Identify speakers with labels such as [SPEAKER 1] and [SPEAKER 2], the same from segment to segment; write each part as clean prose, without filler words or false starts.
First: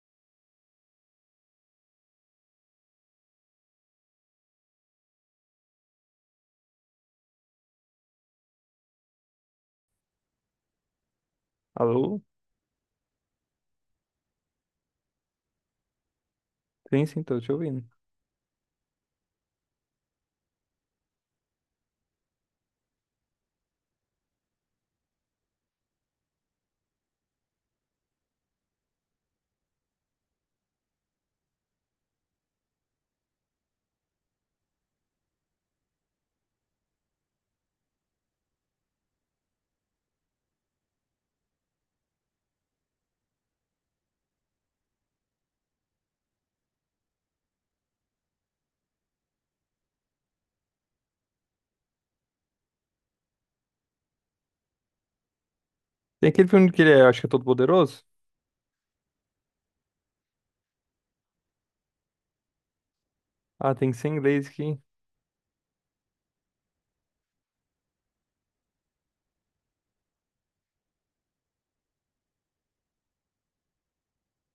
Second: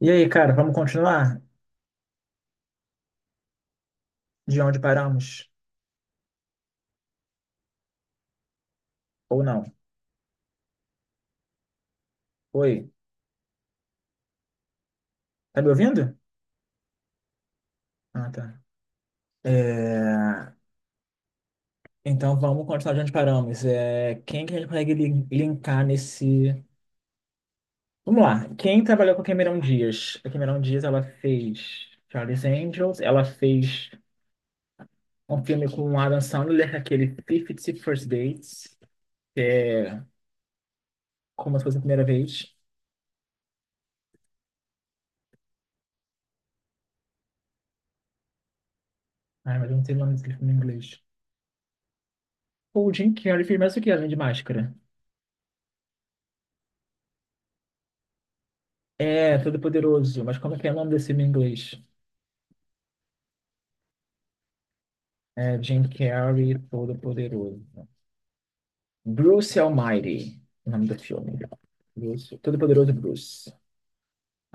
[SPEAKER 1] E aí, cara, vamos continuar de onde paramos? Ou não?
[SPEAKER 2] Alô?
[SPEAKER 1] Oi, tá me ouvindo?
[SPEAKER 2] Sim, sim, tô te ouvindo.
[SPEAKER 1] Ah, tá. É, então vamos continuar de onde paramos. Quem que a gente consegue linkar nesse. Vamos lá. Quem trabalhou com a Cameron Diaz? A Cameron Diaz ela fez Charlie's Angels, ela fez um filme com o Adam Sandler, aquele *Fifty First Dates, como se fosse a primeira vez. Ai, mas eu não sei o nome desse filme em inglês. O Jim Carrey fez mais o que além de máscara?
[SPEAKER 2] Tem aquele filme que ele é, acho que é Todo Poderoso?
[SPEAKER 1] É, Todo-Poderoso. Mas como é que é o nome desse filme em inglês?
[SPEAKER 2] Ah, tem que ser em inglês aqui.
[SPEAKER 1] É Jim Carrey, Todo-Poderoso. Bruce Almighty, o nome do filme. Bruce. Todo-Poderoso Bruce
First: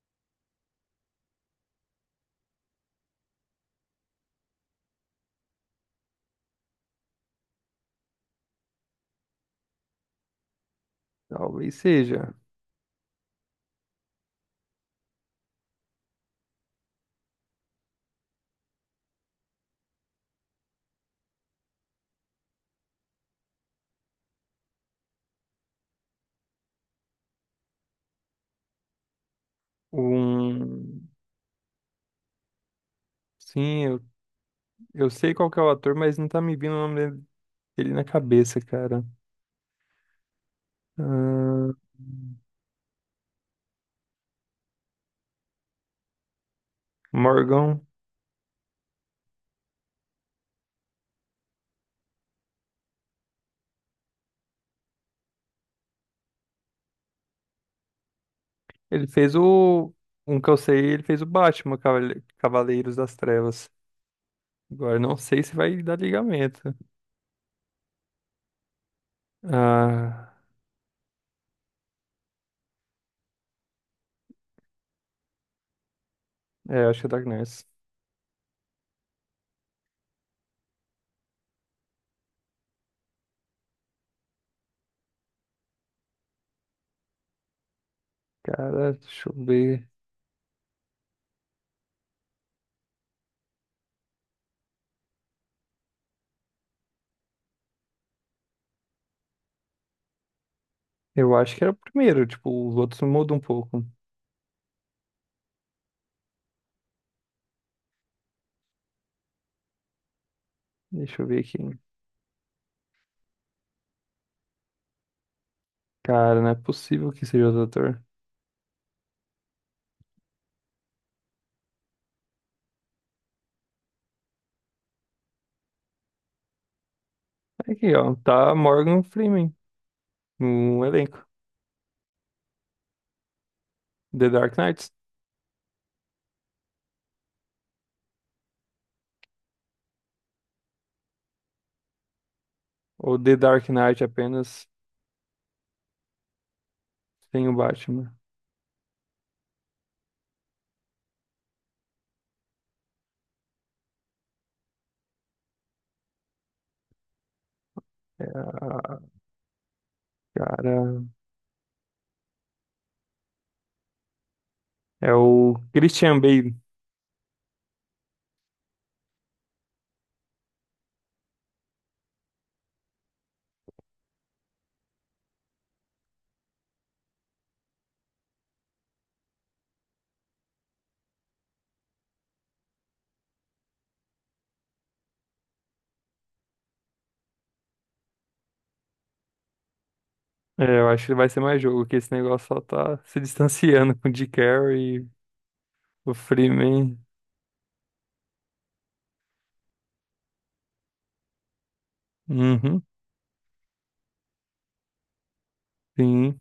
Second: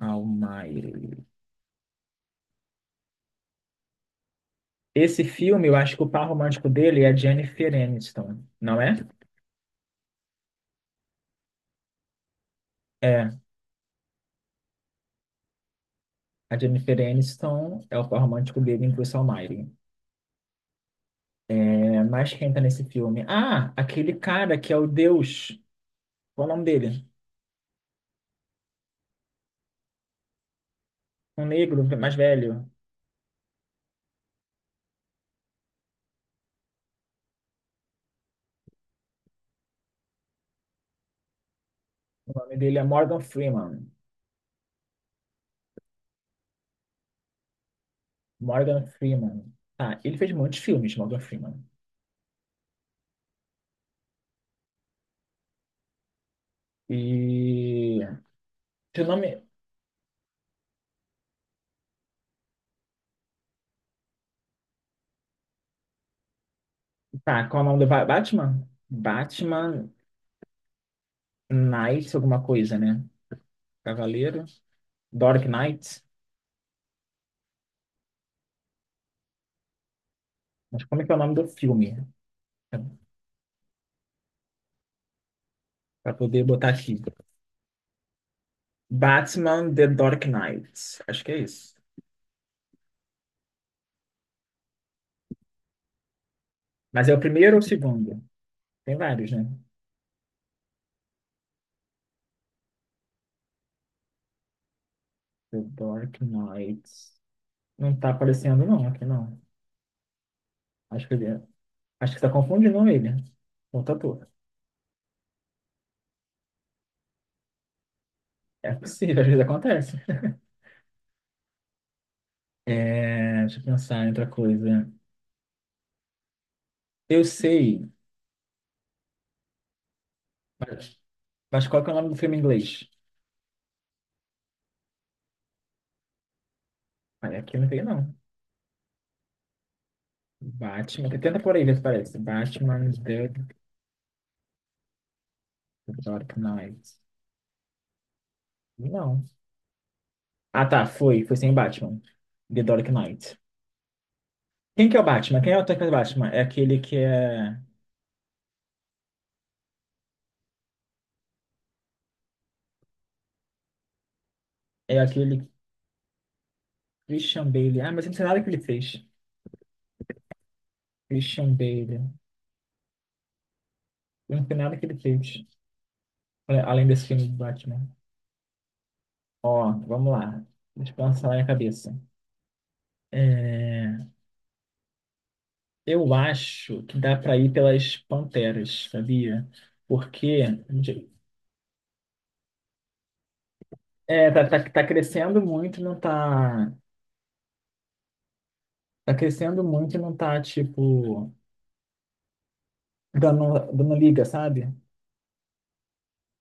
[SPEAKER 1] Almighty. Esse filme, eu acho que o par romântico dele é a Jennifer Aniston, não é?
[SPEAKER 2] Talvez seja.
[SPEAKER 1] É. A Jennifer Aniston é o par romântico dele em Bruce Almighty. É, mas quem tá nesse filme? Ah, aquele cara que é o Deus. Qual é o nome dele?
[SPEAKER 2] Um.
[SPEAKER 1] Um negro mais velho.
[SPEAKER 2] Sim, eu sei qual que é o ator, mas não tá me vindo o nome dele na cabeça, cara. Ah,
[SPEAKER 1] O nome dele é Morgan Freeman.
[SPEAKER 2] Morgan.
[SPEAKER 1] Morgan Freeman. Tá, ele fez muitos filmes, Morgan Freeman. E. Seu
[SPEAKER 2] Ele fez
[SPEAKER 1] nome.
[SPEAKER 2] o. Um que eu sei, ele fez o Batman, Cavaleiros das Trevas. Agora, eu não sei se vai dar ligamento.
[SPEAKER 1] Tá, qual é o nome do Batman? Batman
[SPEAKER 2] Ah,
[SPEAKER 1] Knight, alguma coisa, né? Cavaleiro. Dark Knight.
[SPEAKER 2] é, acho que é Dark Knight.
[SPEAKER 1] Mas como é que é o nome do filme? Pra poder botar aqui.
[SPEAKER 2] Cara, deixa eu
[SPEAKER 1] Batman The
[SPEAKER 2] ver.
[SPEAKER 1] Dark Knight. Acho que é isso. Mas é o primeiro ou o segundo? Tem vários, né?
[SPEAKER 2] Eu acho que era o primeiro, tipo, os outros mudam um pouco.
[SPEAKER 1] The Dark Knight. Não tá aparecendo, não, aqui não. Acho que
[SPEAKER 2] Deixa
[SPEAKER 1] ele.
[SPEAKER 2] eu ver
[SPEAKER 1] é,
[SPEAKER 2] aqui.
[SPEAKER 1] Acho que tá confundindo ele. Outro ator.
[SPEAKER 2] Cara, não é possível que seja outro ator.
[SPEAKER 1] É possível, às vezes acontece. É, deixa eu pensar em outra coisa. Eu sei,
[SPEAKER 2] Aqui, ó. Tá Morgan Freeman no
[SPEAKER 1] mas,
[SPEAKER 2] elenco.
[SPEAKER 1] mas qual que é o nome do filme em inglês?
[SPEAKER 2] The Dark Knights.
[SPEAKER 1] Aí aqui eu não sei, não. Batman. Tenta por aí ver se parece. Batman
[SPEAKER 2] Ou
[SPEAKER 1] The
[SPEAKER 2] The Dark Knight apenas
[SPEAKER 1] Dark Knight.
[SPEAKER 2] sem o Batman.
[SPEAKER 1] Não. Ah, tá, foi. Foi sem Batman. The Dark Knight. Quem que é o Batman? Quem é o ator que faz o Batman? É aquele que é.
[SPEAKER 2] É, a- cara,
[SPEAKER 1] É
[SPEAKER 2] é
[SPEAKER 1] aquele
[SPEAKER 2] o Christian Bale.
[SPEAKER 1] Christian Bale. Ah, mas eu não sei nada que ele fez. Christian Bale. Eu não sei nada que ele fez. Olha, além desse filme do Batman. Ó, vamos lá. Deixa eu pensar na minha cabeça. É, eu acho que dá para ir pelas panteras, sabia? Porque
[SPEAKER 2] É, eu acho que vai ser mais jogo, que esse negócio só tá se distanciando com o Jim
[SPEAKER 1] é, tá
[SPEAKER 2] Carrey,
[SPEAKER 1] crescendo muito, e não
[SPEAKER 2] o
[SPEAKER 1] tá.
[SPEAKER 2] Freeman.
[SPEAKER 1] Tá crescendo muito, e não tá, tipo,
[SPEAKER 2] Uhum,
[SPEAKER 1] dando liga, sabe?
[SPEAKER 2] sim.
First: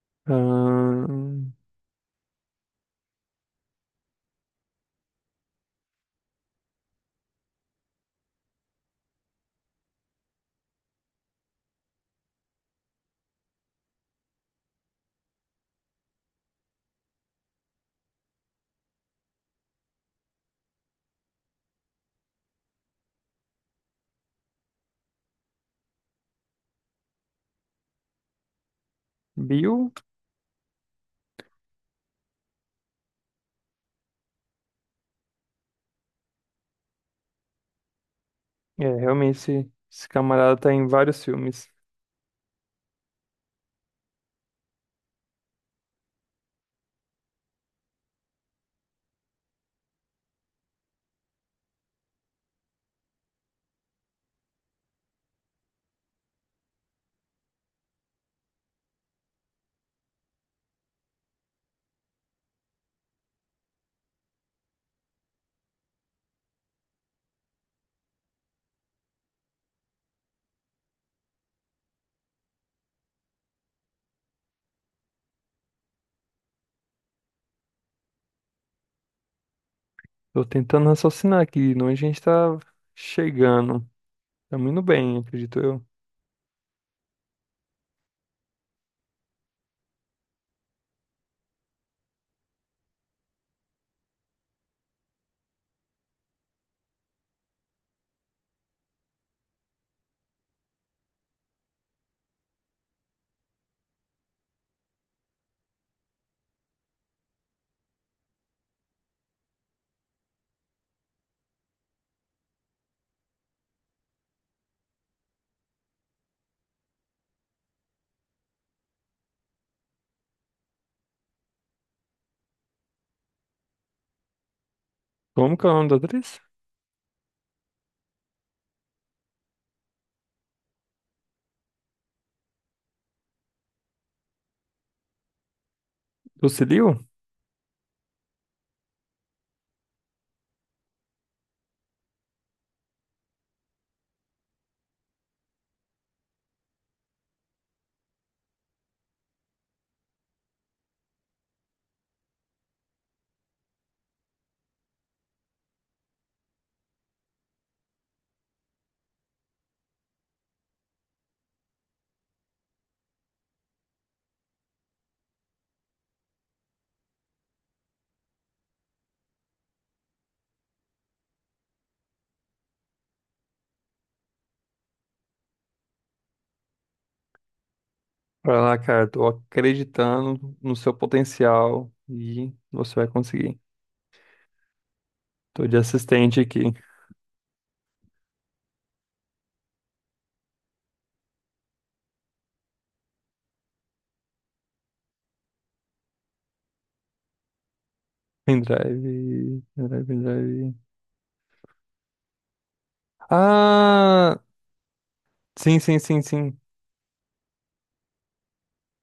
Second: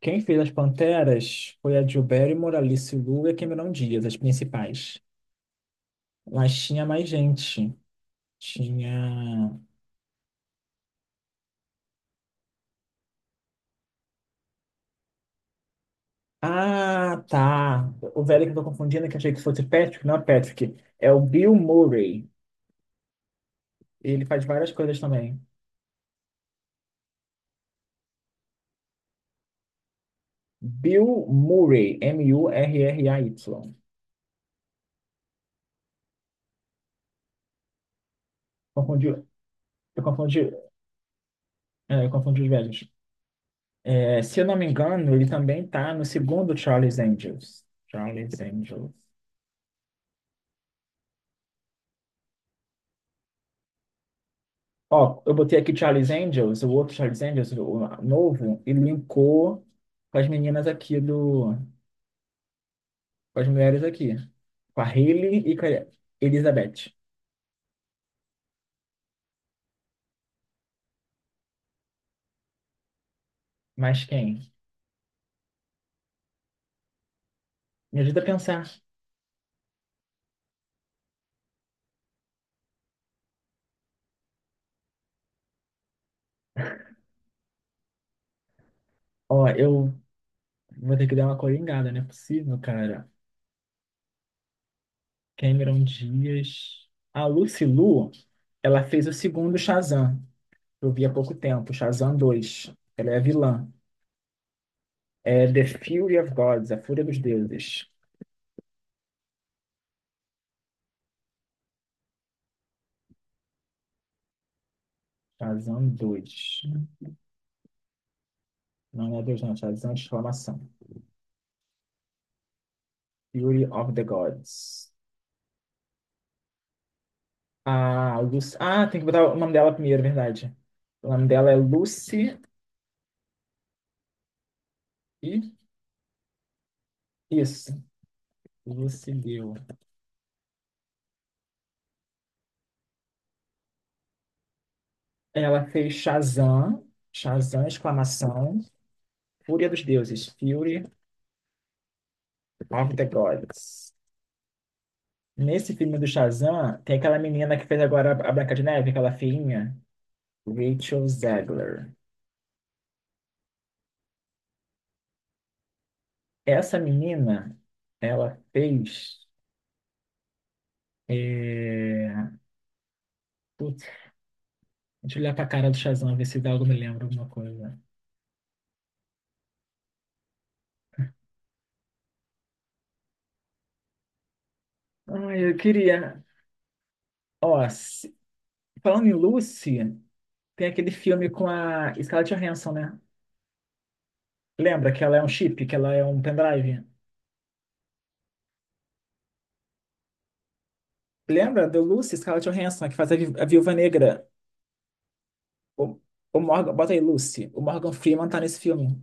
[SPEAKER 1] Quem fez as
[SPEAKER 2] Ahn,
[SPEAKER 1] panteras foi a Drew Barrymore, a Alice Lu e a Cameron Diaz, as principais. Mas tinha mais gente. Tinha. Ah, tá. O velho que eu tô confundindo, que eu achei que fosse Patrick, não é Patrick. É o Bill Murray. Ele faz várias coisas também.
[SPEAKER 2] Bill.
[SPEAKER 1] Bill Murray, M-U-R-R-A-Y.
[SPEAKER 2] É,
[SPEAKER 1] Confundiu.
[SPEAKER 2] realmente esse,
[SPEAKER 1] Eu
[SPEAKER 2] esse
[SPEAKER 1] confundi.
[SPEAKER 2] camarada tá em vários filmes.
[SPEAKER 1] É, eu confundi os velhos. É, se eu não me engano, ele também tá no segundo Charlie's Angels. Charlie's Angels. Ó, eu botei aqui Charlie's Angels, o outro Charlie's Angels, o novo, e linkou com as meninas aqui do. Com as mulheres aqui. Com a Hailey e com a Elizabeth. Mas quem? Me ajuda a pensar.
[SPEAKER 2] Tô tentando raciocinar aqui, não a gente tá chegando. Tá muito bem, acredito eu.
[SPEAKER 1] Ó, eu vou ter que dar uma coringada, não é possível, cara. Cameron Dias. A Lucy Liu, ela fez o segundo Shazam, que eu vi há pouco tempo, Shazam 2. Ela é a vilã. É The Fury of Gods, a Fúria dos Deuses. Shazam 2. Não é Deus, não. Shazam de exclamação. Fury of the Gods.
[SPEAKER 2] Como que é o nome da atriz?
[SPEAKER 1] A Lucy... Ah, tem que botar o nome dela primeiro, é verdade. O nome dela é Lucy e...
[SPEAKER 2] Lucilio?
[SPEAKER 1] Isso. Lucy Liu. Ela fez Shazam, Shazam, exclamação, Fúria dos Deuses, Fury of the Gods. Nesse filme do Shazam, tem aquela menina que fez agora a Branca de Neve, aquela feinha, Rachel Zegler. Essa menina, ela fez... É... Putz, deixa eu olhar pra cara do Shazam, ver se dá algo me lembra alguma coisa.
[SPEAKER 2] Vai lá, cara, tô acreditando no seu potencial e você vai conseguir.
[SPEAKER 1] Ai, eu
[SPEAKER 2] Tô de
[SPEAKER 1] queria...
[SPEAKER 2] assistente aqui.
[SPEAKER 1] Ó, se- Falando em Lucy, tem aquele filme com a Scarlett Johansson, né? Lembra que ela é um chip, que ela é um pendrive?
[SPEAKER 2] Pendrive, pendrive, pendrive.
[SPEAKER 1] Lembra do Lucy, Scarlett Johansson, que faz a, a Viúva Negra?
[SPEAKER 2] Ah, sim,
[SPEAKER 1] O,
[SPEAKER 2] sim, sim,
[SPEAKER 1] o
[SPEAKER 2] sim.
[SPEAKER 1] Morgan, bota aí, Lucy. O Morgan Freeman tá nesse filme.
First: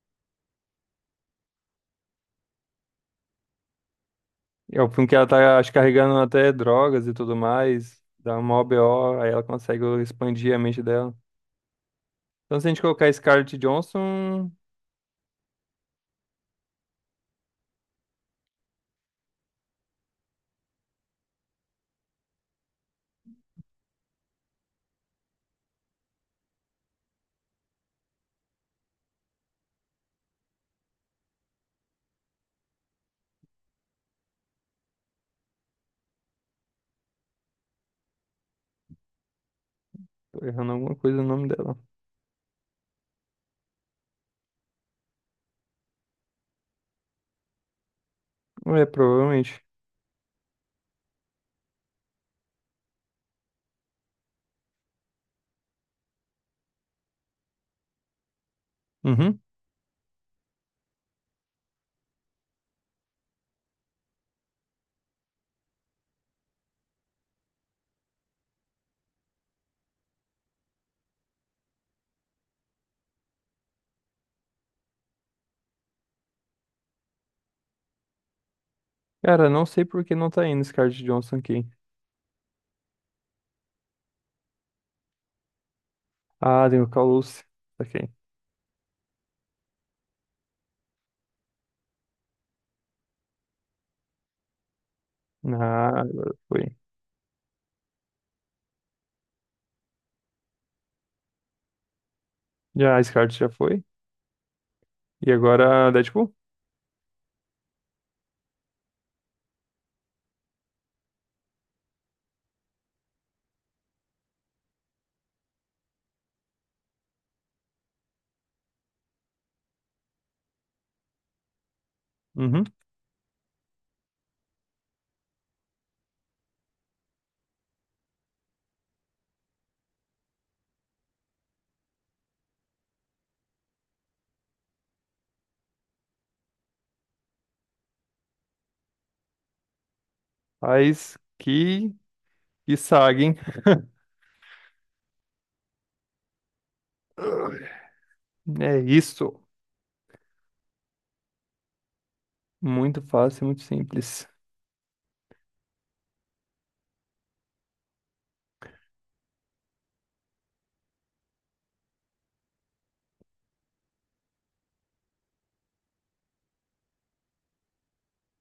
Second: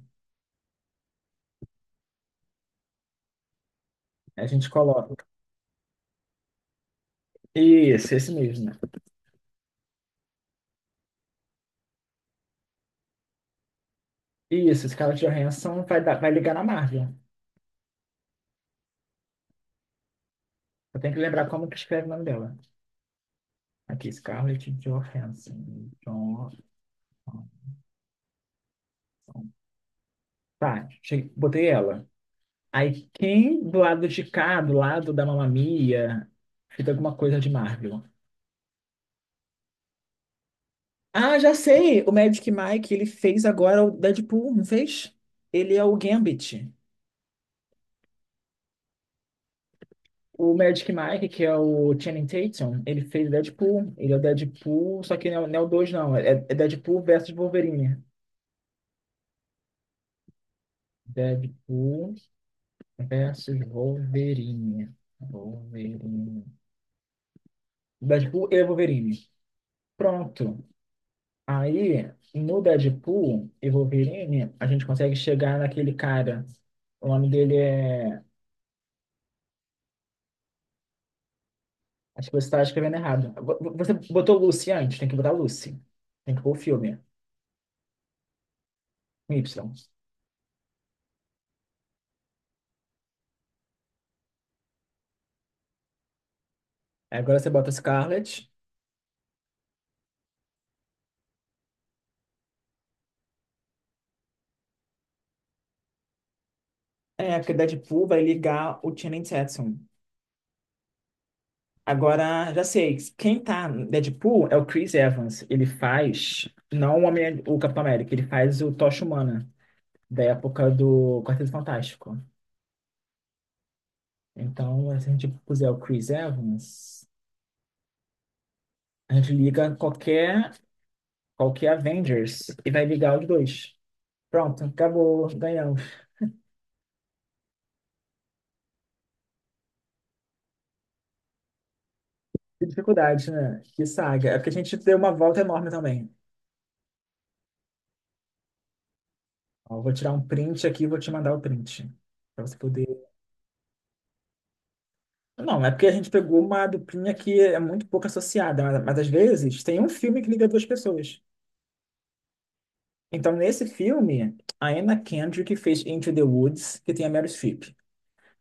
[SPEAKER 1] A gente
[SPEAKER 2] É o filme
[SPEAKER 1] coloca.
[SPEAKER 2] que ela tá, acho, carregando até drogas e tudo mais.
[SPEAKER 1] Isso, esse
[SPEAKER 2] Dá uma
[SPEAKER 1] mesmo.
[SPEAKER 2] OBO, aí ela consegue expandir a mente dela. Então, se a gente colocar Scarlett Johansson,
[SPEAKER 1] Isso, Scarlett Johansson vai ligar na Marvel. Eu tenho que lembrar como que escreve o nome dela. Aqui, Scarlett Johansson. Johansson. Tá, cheguei, botei ela. Aí, quem do lado de cá, do lado da Mamma Mia, fez alguma coisa de Marvel?
[SPEAKER 2] tô errando alguma coisa no
[SPEAKER 1] Ah,
[SPEAKER 2] nome
[SPEAKER 1] já
[SPEAKER 2] dela.
[SPEAKER 1] sei! O Magic Mike, ele fez agora o Deadpool, não fez? Ele é o Gambit.
[SPEAKER 2] É, provavelmente.
[SPEAKER 1] O Magic Mike, que é o Channing Tatum, ele fez Deadpool. Ele é o Deadpool, só que não é o 2, não. É, é Deadpool versus Wolverine.
[SPEAKER 2] Uhum.
[SPEAKER 1] Deadpool versus Wolverine. Wolverine. Deadpool e Wolverine. Pronto. Aí, no Deadpool e Wolverine, a gente consegue chegar naquele cara. O nome dele é.
[SPEAKER 2] Cara, não sei por que não tá indo Scarlett Johnson aqui.
[SPEAKER 1] Acho que você está escrevendo errado. Você botou Lucy antes, tem que botar Lucy. Tem que pôr o
[SPEAKER 2] Ah, tem o
[SPEAKER 1] filme.
[SPEAKER 2] Calus. Saquei.
[SPEAKER 1] Com Y.
[SPEAKER 2] Ah, agora foi.
[SPEAKER 1] Agora você bota Scarlet.
[SPEAKER 2] Já, a Scarlett já foi. E agora, Deadpool?
[SPEAKER 1] É, porque Deadpool vai ligar o Channing Tatum. Agora, já sei, quem tá no Deadpool é o Chris Evans. Ele faz, não o, Homem, o Capitão América, ele faz o Tocha Humana, da época do Quarteto Fantástico.
[SPEAKER 2] Uhum.
[SPEAKER 1] Então, se a gente puser o Chris Evans, a gente liga qualquer Avengers e vai ligar os dois. Pronto, acabou, ganhamos.
[SPEAKER 2] Mas
[SPEAKER 1] Que
[SPEAKER 2] que saga,
[SPEAKER 1] dificuldade,
[SPEAKER 2] hein?
[SPEAKER 1] né? Que saga. É porque a gente deu uma volta enorme também.
[SPEAKER 2] É isso.
[SPEAKER 1] Ó, eu vou tirar um print aqui e vou te mandar o print, pra você poder.
[SPEAKER 2] Muito fácil, muito simples.
[SPEAKER 1] Não, é porque a gente pegou uma duplinha que é muito pouco associada, mas às vezes tem um filme que liga duas pessoas. Então, nesse filme, a Anna Kendrick fez Into the Woods, que tem a Meryl Streep.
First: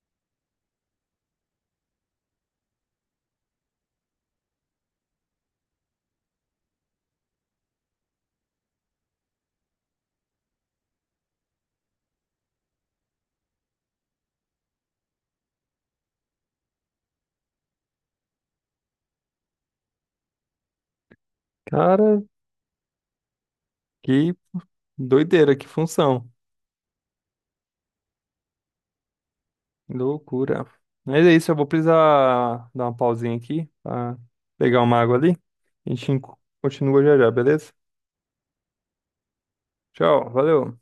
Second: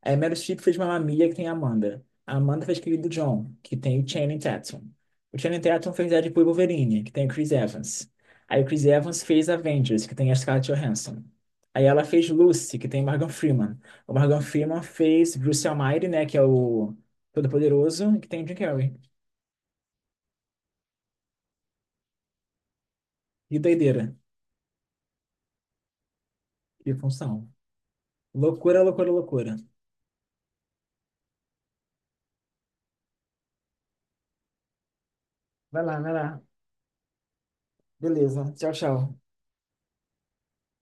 [SPEAKER 1] Aí Meryl Streep fez Mamma Mia, que tem a Amanda. A Amanda fez Querido John, que tem o Channing Tatum. O Channing Tatum fez Deadpool e Wolverine, que tem o Chris Evans. Aí o Chris Evans fez Avengers, que tem a Scarlett Johansson. Aí ela fez Lucy, que tem Morgan Freeman. O Morgan Freeman fez Bruce Almighty, né, que é o Todo-Poderoso, que tem o Jim Carrey.
[SPEAKER 2] Cara,
[SPEAKER 1] E doideira,
[SPEAKER 2] que doideira, que função.
[SPEAKER 1] e função. Loucura, loucura, loucura.
[SPEAKER 2] Loucura. Mas é isso, eu vou precisar dar uma pausinha aqui pra pegar uma água ali.
[SPEAKER 1] Vai
[SPEAKER 2] A
[SPEAKER 1] lá,
[SPEAKER 2] gente
[SPEAKER 1] vai lá.
[SPEAKER 2] continua já já, beleza?
[SPEAKER 1] Beleza. Tchau, tchau.
[SPEAKER 2] Tchau, valeu.